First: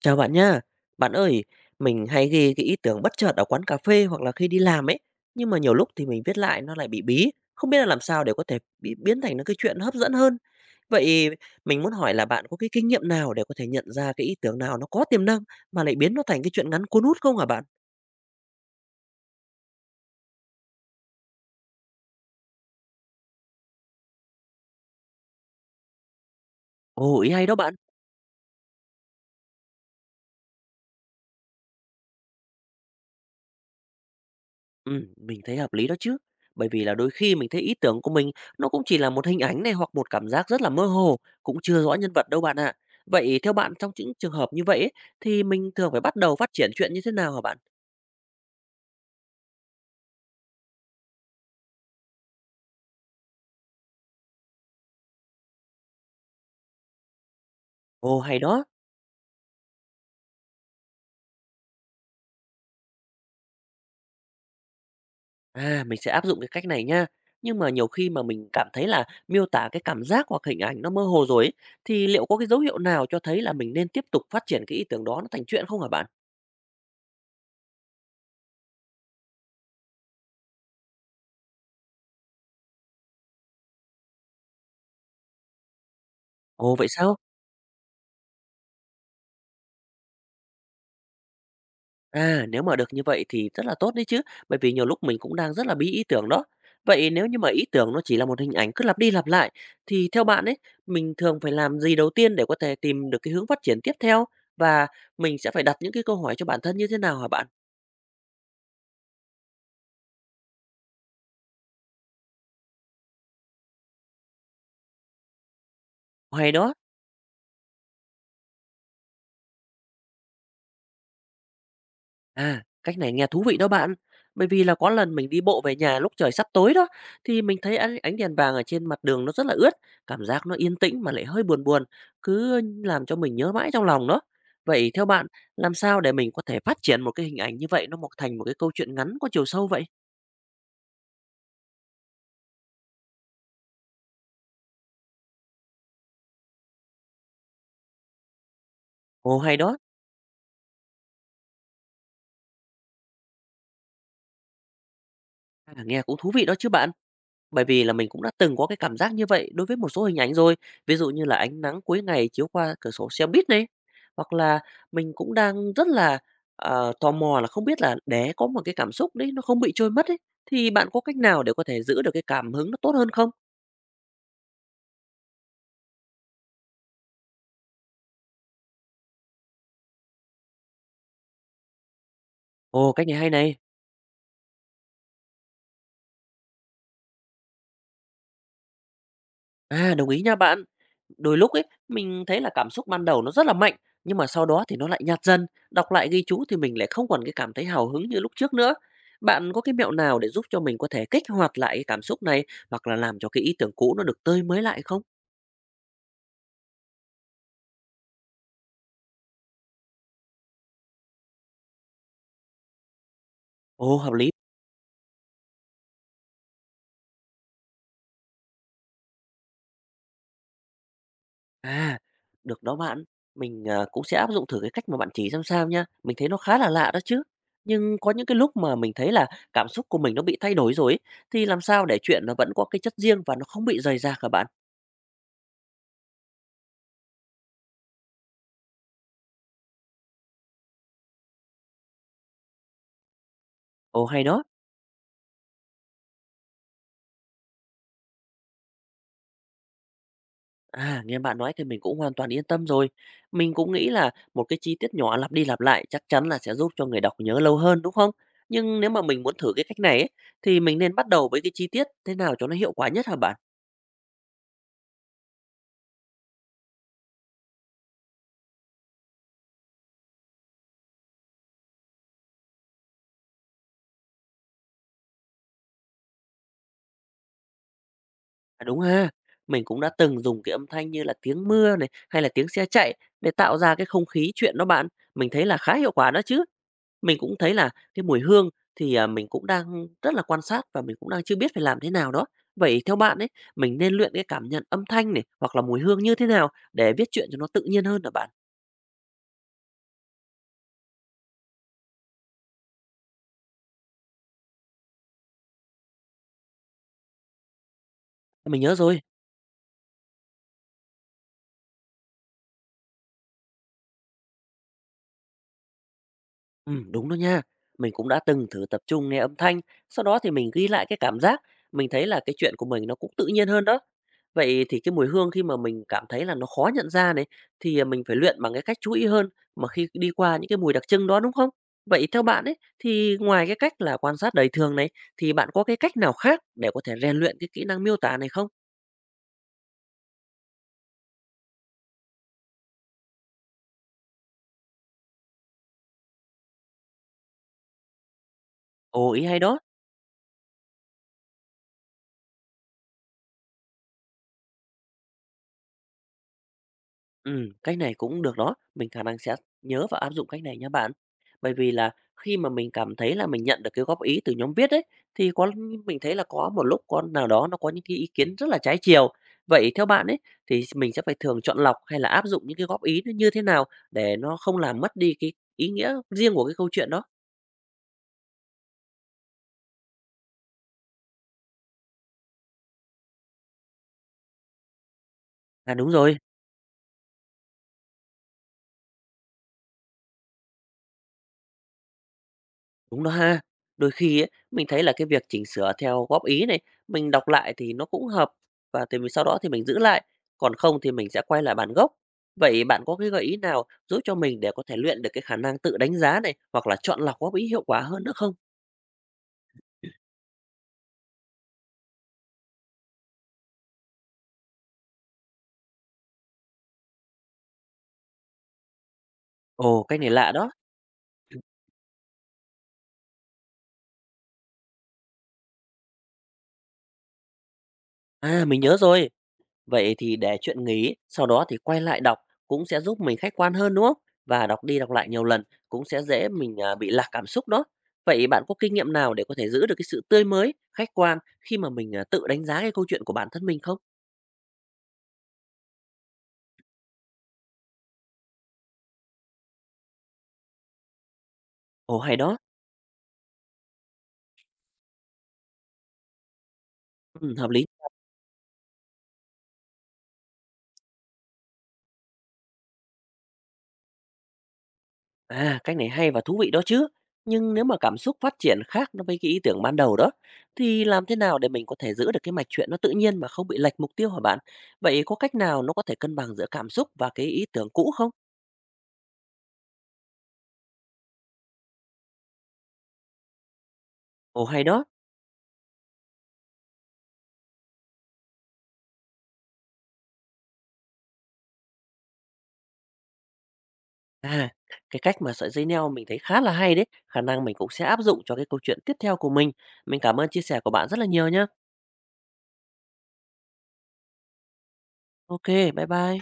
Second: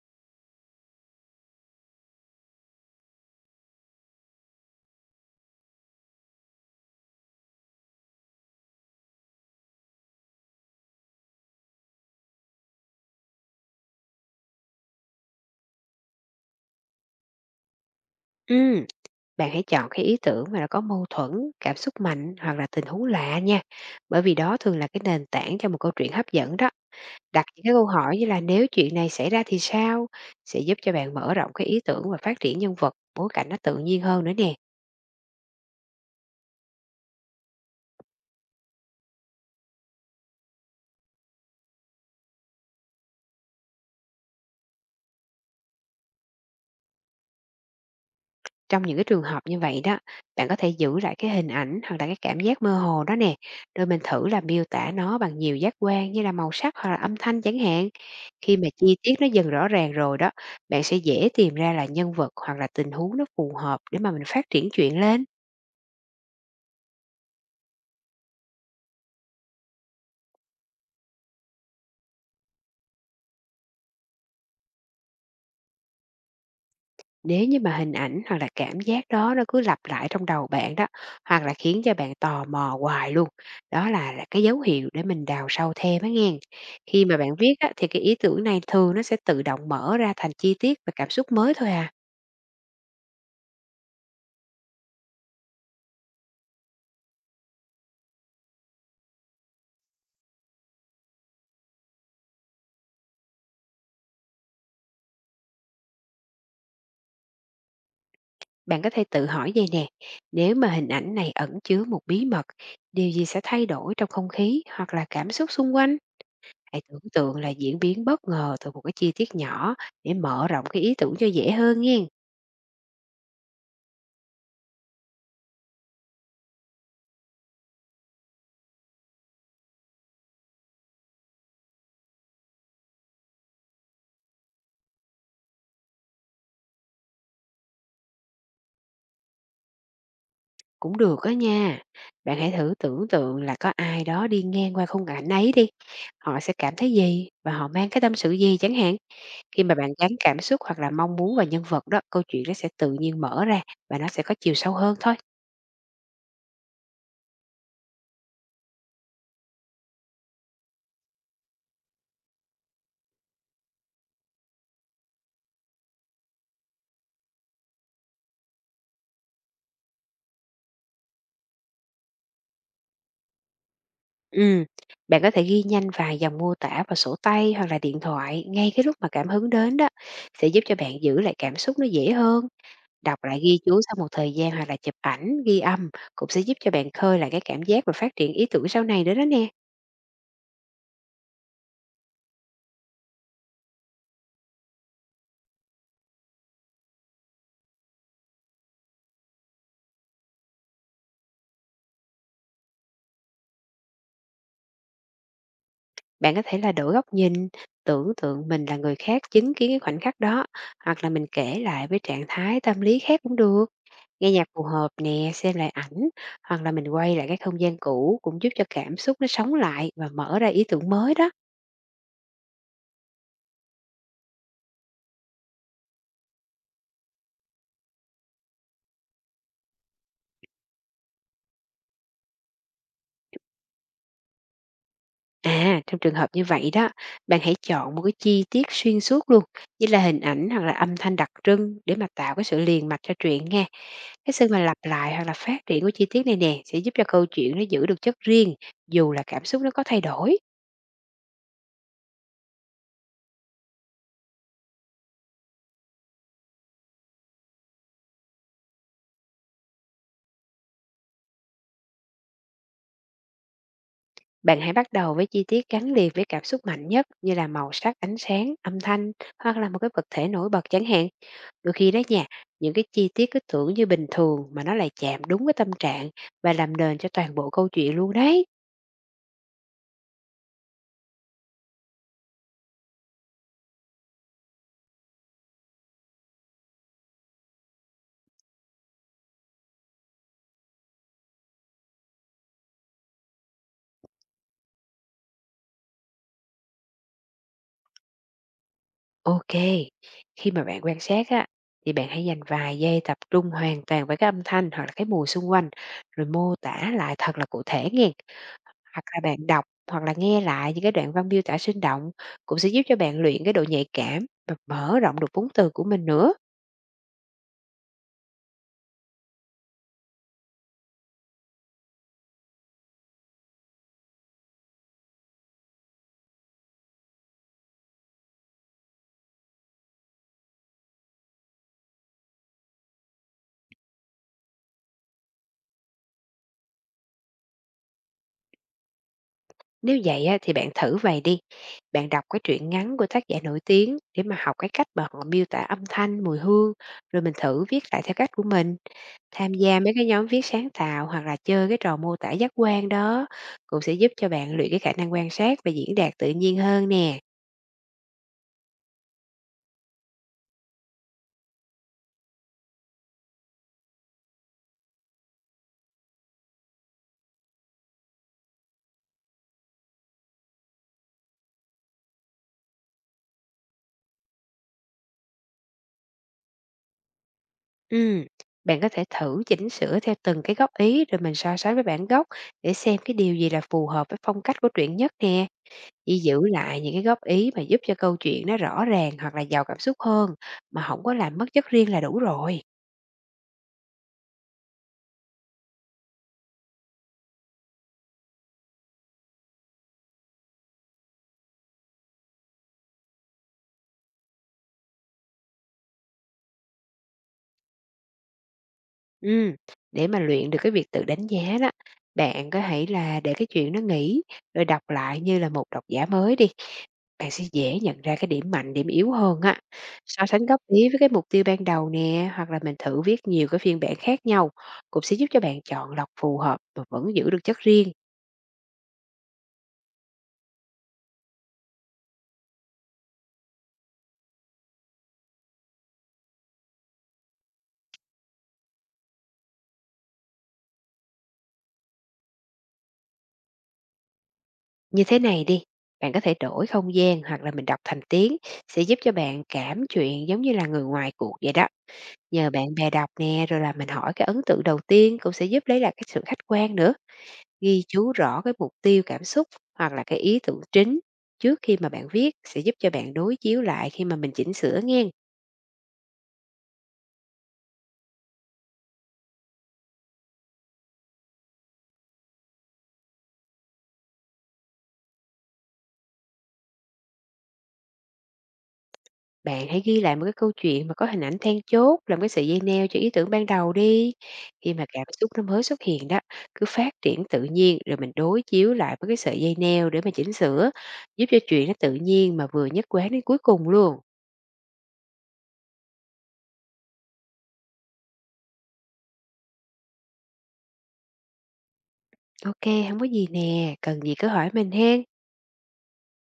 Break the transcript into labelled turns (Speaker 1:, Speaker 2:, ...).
Speaker 1: Chào bạn nha. Bạn ơi, mình hay ghi cái ý tưởng bất chợt ở quán cà phê hoặc là khi đi làm ấy, nhưng mà nhiều lúc thì mình viết lại nó lại bị bí, không biết là làm sao để có thể bị biến thành nó cái chuyện hấp dẫn hơn. Vậy mình muốn hỏi là bạn có cái kinh nghiệm nào để có thể nhận ra cái ý tưởng nào nó có tiềm năng mà lại biến nó thành cái chuyện ngắn cuốn hút không hả bạn?
Speaker 2: Ừm, bạn hãy chọn cái ý tưởng mà nó có mâu thuẫn, cảm xúc mạnh hoặc là tình huống lạ nha. Bởi vì đó thường là cái nền tảng cho một câu chuyện hấp dẫn đó.
Speaker 1: Ồ, ý
Speaker 2: Đặt
Speaker 1: hay đó
Speaker 2: những cái
Speaker 1: bạn.
Speaker 2: câu hỏi như là nếu chuyện này xảy ra thì sao sẽ giúp cho bạn mở rộng cái ý tưởng và phát triển nhân vật, bối cảnh nó tự nhiên hơn nữa nè.
Speaker 1: Mình thấy hợp lý đó chứ. Bởi vì là đôi khi mình thấy ý tưởng của mình nó cũng chỉ là một hình ảnh này hoặc một cảm giác rất là mơ hồ, cũng chưa rõ nhân vật đâu bạn ạ. Vậy theo bạn trong những trường hợp như vậy ấy, thì mình thường phải bắt đầu phát triển chuyện như thế nào hả bạn?
Speaker 2: Trong những cái trường hợp như vậy đó, bạn có thể giữ lại cái hình ảnh hoặc là cái cảm giác mơ hồ đó nè, rồi mình thử là miêu tả nó bằng nhiều giác quan như là màu sắc hoặc là âm thanh chẳng hạn.
Speaker 1: Ồ, hay
Speaker 2: Khi
Speaker 1: đó.
Speaker 2: mà chi tiết nó dần rõ ràng rồi đó, bạn sẽ dễ tìm ra là nhân vật hoặc là tình huống nó phù hợp để mà mình phát triển chuyện lên.
Speaker 1: À, mình sẽ áp dụng cái cách này nha. Nhưng mà nhiều khi mà mình cảm thấy là miêu tả cái cảm giác hoặc hình ảnh nó mơ hồ rồi ấy, thì liệu có cái dấu hiệu nào cho thấy là mình nên tiếp tục phát triển cái ý tưởng đó nó thành chuyện không hả bạn?
Speaker 2: Nếu như mà hình ảnh hoặc là cảm giác đó nó cứ lặp lại trong đầu bạn đó, hoặc là khiến cho bạn tò mò hoài luôn, đó là cái dấu hiệu để mình đào sâu thêm á nghen.
Speaker 1: Ồ, vậy
Speaker 2: Khi
Speaker 1: sao?
Speaker 2: mà bạn viết á, thì cái ý tưởng này thường nó sẽ tự động mở ra thành chi tiết và cảm xúc mới thôi à.
Speaker 1: À, nếu mà được như vậy thì rất là tốt đấy chứ, bởi vì nhiều lúc mình cũng đang rất là bí ý tưởng đó. Vậy nếu như mà ý tưởng nó chỉ là một hình ảnh cứ lặp đi lặp lại, thì theo bạn ấy, mình thường phải làm gì đầu tiên để có thể tìm được cái hướng phát triển tiếp theo? Và mình sẽ phải đặt những cái câu hỏi cho bản thân như thế nào hả bạn?
Speaker 2: Bạn có thể tự hỏi vậy nè, nếu mà hình ảnh này ẩn chứa một bí mật, điều gì sẽ thay đổi trong không khí hoặc là cảm xúc xung quanh?
Speaker 1: Hay đó.
Speaker 2: Hãy tưởng tượng là diễn biến bất ngờ từ một cái chi tiết nhỏ để mở rộng cái ý tưởng cho dễ hơn nha.
Speaker 1: À, cách này nghe thú vị đó bạn. Bởi vì là có lần mình đi bộ về nhà lúc trời sắp tối đó, thì mình thấy ánh đèn vàng ở trên mặt đường nó rất là ướt, cảm giác nó yên tĩnh mà lại hơi buồn buồn, cứ làm cho mình nhớ mãi trong lòng đó. Vậy theo bạn, làm sao để mình có thể phát triển một cái hình ảnh như vậy nó mọc thành một cái câu chuyện ngắn có chiều sâu vậy?
Speaker 2: Cũng được đó nha. Bạn hãy thử tưởng tượng là có ai đó đi ngang qua khung cảnh ấy đi, họ sẽ cảm thấy gì và họ mang cái tâm sự gì chẳng hạn.
Speaker 1: Ồ hay
Speaker 2: Khi mà
Speaker 1: đó,
Speaker 2: bạn gắn cảm xúc hoặc là mong muốn vào nhân vật đó, câu chuyện nó sẽ tự nhiên mở ra và nó sẽ có chiều sâu hơn thôi.
Speaker 1: à, nghe cũng thú vị đó chứ bạn. Bởi vì là mình cũng đã từng có cái cảm giác như vậy đối với một số hình ảnh rồi, ví dụ như là ánh nắng cuối ngày chiếu qua cửa sổ xe buýt này, hoặc là mình cũng đang rất là, tò mò là không biết là để có một cái cảm xúc đấy nó không bị trôi mất ấy, thì bạn có cách nào để có thể giữ được cái cảm hứng nó tốt hơn không?
Speaker 2: Ừm, bạn có thể ghi nhanh vài dòng mô tả vào sổ tay hoặc là điện thoại ngay cái lúc mà cảm hứng đến đó, sẽ giúp cho bạn giữ lại cảm xúc nó dễ hơn.
Speaker 1: Ồ, cách này
Speaker 2: Đọc
Speaker 1: hay
Speaker 2: lại
Speaker 1: này!
Speaker 2: ghi chú sau một thời gian hoặc là chụp ảnh, ghi âm cũng sẽ giúp cho bạn khơi lại cái cảm giác và phát triển ý tưởng sau này nữa đó nè.
Speaker 1: À, đồng ý nha bạn. Đôi lúc ấy, mình thấy là cảm xúc ban đầu nó rất là mạnh, nhưng mà sau đó thì nó lại nhạt dần. Đọc lại ghi chú thì mình lại không còn cái cảm thấy hào hứng như lúc trước nữa. Bạn có cái mẹo nào để giúp cho mình có thể kích hoạt lại cái cảm xúc này hoặc là làm cho cái ý tưởng cũ nó được tươi mới lại không?
Speaker 2: Bạn có thể là đổi góc nhìn, tưởng tượng mình là người khác chứng kiến cái khoảnh khắc đó, hoặc là mình kể lại với trạng thái tâm lý khác cũng được.
Speaker 1: Ồ, hợp lý.
Speaker 2: Nghe nhạc phù hợp nè, xem lại ảnh, hoặc là mình quay lại cái không gian cũ cũng giúp cho cảm xúc nó sống lại và mở ra ý tưởng mới đó.
Speaker 1: À, được đó bạn. Mình cũng sẽ áp dụng thử cái cách mà bạn chỉ xem sao nha. Mình thấy nó khá là lạ đó chứ. Nhưng có những cái lúc mà mình thấy là cảm xúc của mình nó bị thay đổi rồi ấy, thì làm sao để chuyện nó vẫn có cái chất riêng và nó không bị rời rạc hả bạn?
Speaker 2: À, trong trường hợp như vậy đó, bạn hãy chọn một cái chi tiết xuyên suốt luôn, như là hình ảnh hoặc là âm thanh đặc trưng để mà tạo cái sự liền mạch cho truyện nha.
Speaker 1: Ồ, hay
Speaker 2: Cái
Speaker 1: đó.
Speaker 2: sự mà lặp lại hoặc là phát triển của chi tiết này nè sẽ giúp cho câu chuyện nó giữ được chất riêng dù là cảm xúc nó có thay đổi.
Speaker 1: À, nghe bạn nói thì mình cũng hoàn toàn yên tâm rồi. Mình cũng nghĩ là một cái chi tiết nhỏ lặp đi lặp lại chắc chắn là sẽ giúp cho người đọc nhớ lâu hơn, đúng không? Nhưng nếu mà mình muốn thử cái cách này ấy, thì mình nên bắt đầu với cái chi tiết thế nào cho nó hiệu quả nhất hả bạn?
Speaker 2: Bạn hãy bắt đầu với chi tiết gắn liền với cảm xúc mạnh nhất như là màu sắc, ánh sáng, âm thanh hoặc là một cái vật thể nổi bật chẳng hạn. Đôi khi đó nha, những cái chi tiết cứ tưởng như bình thường mà nó lại chạm đúng cái tâm trạng và làm nền cho toàn bộ câu chuyện luôn đấy.
Speaker 1: À, đúng ha. Mình cũng đã từng dùng cái âm thanh như là tiếng mưa này hay là tiếng xe chạy để tạo ra cái không khí chuyện đó bạn. Mình thấy là khá hiệu quả đó chứ. Mình cũng thấy là cái mùi hương thì, à, mình cũng đang rất là quan sát và mình cũng đang chưa biết phải làm thế nào đó. Vậy theo bạn ấy, mình nên luyện cái cảm nhận âm thanh này, hoặc là mùi hương như thế nào để viết truyện cho nó tự nhiên hơn hả bạn?
Speaker 2: Ok, khi mà bạn quan sát á, thì bạn hãy dành vài giây tập trung hoàn toàn với cái âm thanh hoặc là cái mùi xung quanh rồi mô tả lại thật là cụ thể nghe.
Speaker 1: Mình nhớ rồi,
Speaker 2: Hoặc là bạn đọc hoặc là nghe lại những cái đoạn văn miêu tả sinh động cũng sẽ giúp cho bạn luyện cái độ nhạy cảm và mở rộng được vốn từ của mình nữa.
Speaker 1: đúng đó nha. Mình cũng đã từng thử tập trung nghe âm thanh, sau đó thì mình ghi lại cái cảm giác, mình thấy là cái chuyện của mình nó cũng tự nhiên hơn đó. Vậy thì cái mùi hương khi mà mình cảm thấy là nó khó nhận ra này, thì, à, mình phải luyện bằng cái cách chú ý hơn mà khi đi qua những cái mùi đặc trưng đó, đúng không? Vậy theo bạn ấy, thì ngoài cái cách là quan sát đời thường này, thì bạn có cái cách nào khác để có thể rèn luyện cái kỹ năng miêu tả này không?
Speaker 2: Nếu vậy á, thì bạn thử vậy đi. Bạn đọc cái truyện ngắn của tác giả nổi tiếng để mà học cái cách mà họ miêu tả âm thanh, mùi hương, rồi mình thử viết lại theo cách của mình.
Speaker 1: Ồ, ý hay
Speaker 2: Tham
Speaker 1: đó!
Speaker 2: gia mấy cái nhóm viết sáng tạo hoặc là chơi cái trò mô tả giác quan đó cũng sẽ giúp cho bạn luyện cái khả năng quan sát và diễn đạt tự nhiên hơn nè.
Speaker 1: Cách này cũng được đó, mình khả năng sẽ nhớ và áp dụng cách này nha bạn. Bởi vì là khi mà mình cảm thấy là mình nhận được cái góp ý từ nhóm viết ấy, thì mình thấy là có một lúc con nào đó nó có những cái ý kiến rất là trái chiều. Vậy theo bạn ấy, thì mình sẽ phải thường chọn lọc hay là áp dụng những cái góp ý nó như thế nào để nó không làm mất đi cái ý nghĩa riêng của cái câu chuyện đó?
Speaker 2: Ừm, bạn có thể thử chỉnh sửa theo từng cái góp ý rồi mình so sánh với bản gốc để xem cái điều gì là phù hợp với phong cách của truyện nhất nè.
Speaker 1: À, đúng
Speaker 2: Chỉ
Speaker 1: rồi.
Speaker 2: giữ lại những cái góp ý mà giúp cho câu chuyện nó rõ ràng hoặc là giàu cảm xúc hơn mà không có làm mất chất riêng là đủ rồi.
Speaker 1: Đúng đó ha. Đôi khi ấy, mình thấy là cái việc chỉnh sửa theo góp ý này, mình đọc lại thì nó cũng hợp và thì mình sau đó thì mình giữ lại, còn không thì mình sẽ quay lại bản gốc. Vậy bạn có cái gợi ý nào giúp cho mình để có thể luyện được cái khả năng tự đánh giá này hoặc là chọn lọc góp ý hiệu quả hơn nữa không?
Speaker 2: Ừm, để mà luyện được cái việc tự đánh giá đó, bạn có hãy là để cái chuyện nó nghỉ rồi đọc lại như là một độc giả mới đi. Bạn sẽ dễ nhận ra cái điểm mạnh, điểm yếu hơn á.
Speaker 1: Ồ, cách này
Speaker 2: So
Speaker 1: lạ
Speaker 2: sánh
Speaker 1: đó.
Speaker 2: góp ý với cái mục tiêu ban đầu nè, hoặc là mình thử viết nhiều cái phiên bản khác nhau, cũng sẽ giúp cho bạn chọn lọc phù hợp mà vẫn giữ được chất riêng.
Speaker 1: À, mình nhớ rồi. Vậy thì để chuyện nghỉ, sau đó thì quay lại đọc cũng sẽ giúp mình khách quan hơn, đúng không? Và đọc đi đọc lại nhiều lần cũng sẽ dễ mình bị lạc cảm xúc đó. Vậy bạn có kinh nghiệm nào để có thể giữ được cái sự tươi mới, khách quan khi mà mình tự đánh giá cái câu chuyện của bản thân mình không?
Speaker 2: Như thế này đi, bạn có thể đổi không gian hoặc là mình đọc thành tiếng sẽ giúp cho bạn cảm chuyện giống như là người ngoài cuộc vậy đó.
Speaker 1: Ồ, hay đó,
Speaker 2: Nhờ bạn bè đọc nè, rồi là mình hỏi cái ấn tượng đầu tiên cũng sẽ giúp lấy lại cái sự khách quan nữa.
Speaker 1: hợp lý.
Speaker 2: Ghi chú rõ cái mục tiêu cảm xúc hoặc là cái ý tưởng chính trước khi mà bạn viết sẽ giúp cho bạn đối chiếu lại khi mà mình chỉnh sửa nghe.
Speaker 1: À, cách này hay và thú vị đó chứ. Nhưng nếu mà cảm xúc phát triển khác nó với cái ý tưởng ban đầu đó, thì làm thế nào để mình có thể giữ được cái mạch truyện nó tự nhiên mà không bị lệch mục tiêu hả bạn? Vậy có cách nào nó có thể cân bằng giữa cảm xúc và cái ý tưởng cũ không?
Speaker 2: Bạn hãy ghi lại một cái câu chuyện mà có hình ảnh then chốt, làm cái sợi dây neo cho ý tưởng ban đầu đi.
Speaker 1: Ồ, hay
Speaker 2: Khi
Speaker 1: đó.
Speaker 2: mà cảm xúc nó mới xuất hiện đó, cứ phát triển tự nhiên rồi mình đối chiếu lại với cái sợi dây neo để mà chỉnh sửa, giúp cho chuyện nó tự nhiên mà vừa nhất quán đến cuối cùng luôn.
Speaker 1: À, cái cách mà sợi dây neo mình thấy khá là hay đấy, khả năng mình cũng sẽ áp dụng cho cái câu chuyện tiếp theo của mình. Mình cảm ơn chia sẻ của bạn rất là nhiều nhá.
Speaker 2: Ok, không có gì nè, cần gì cứ hỏi mình hen.
Speaker 1: OK, bye bye.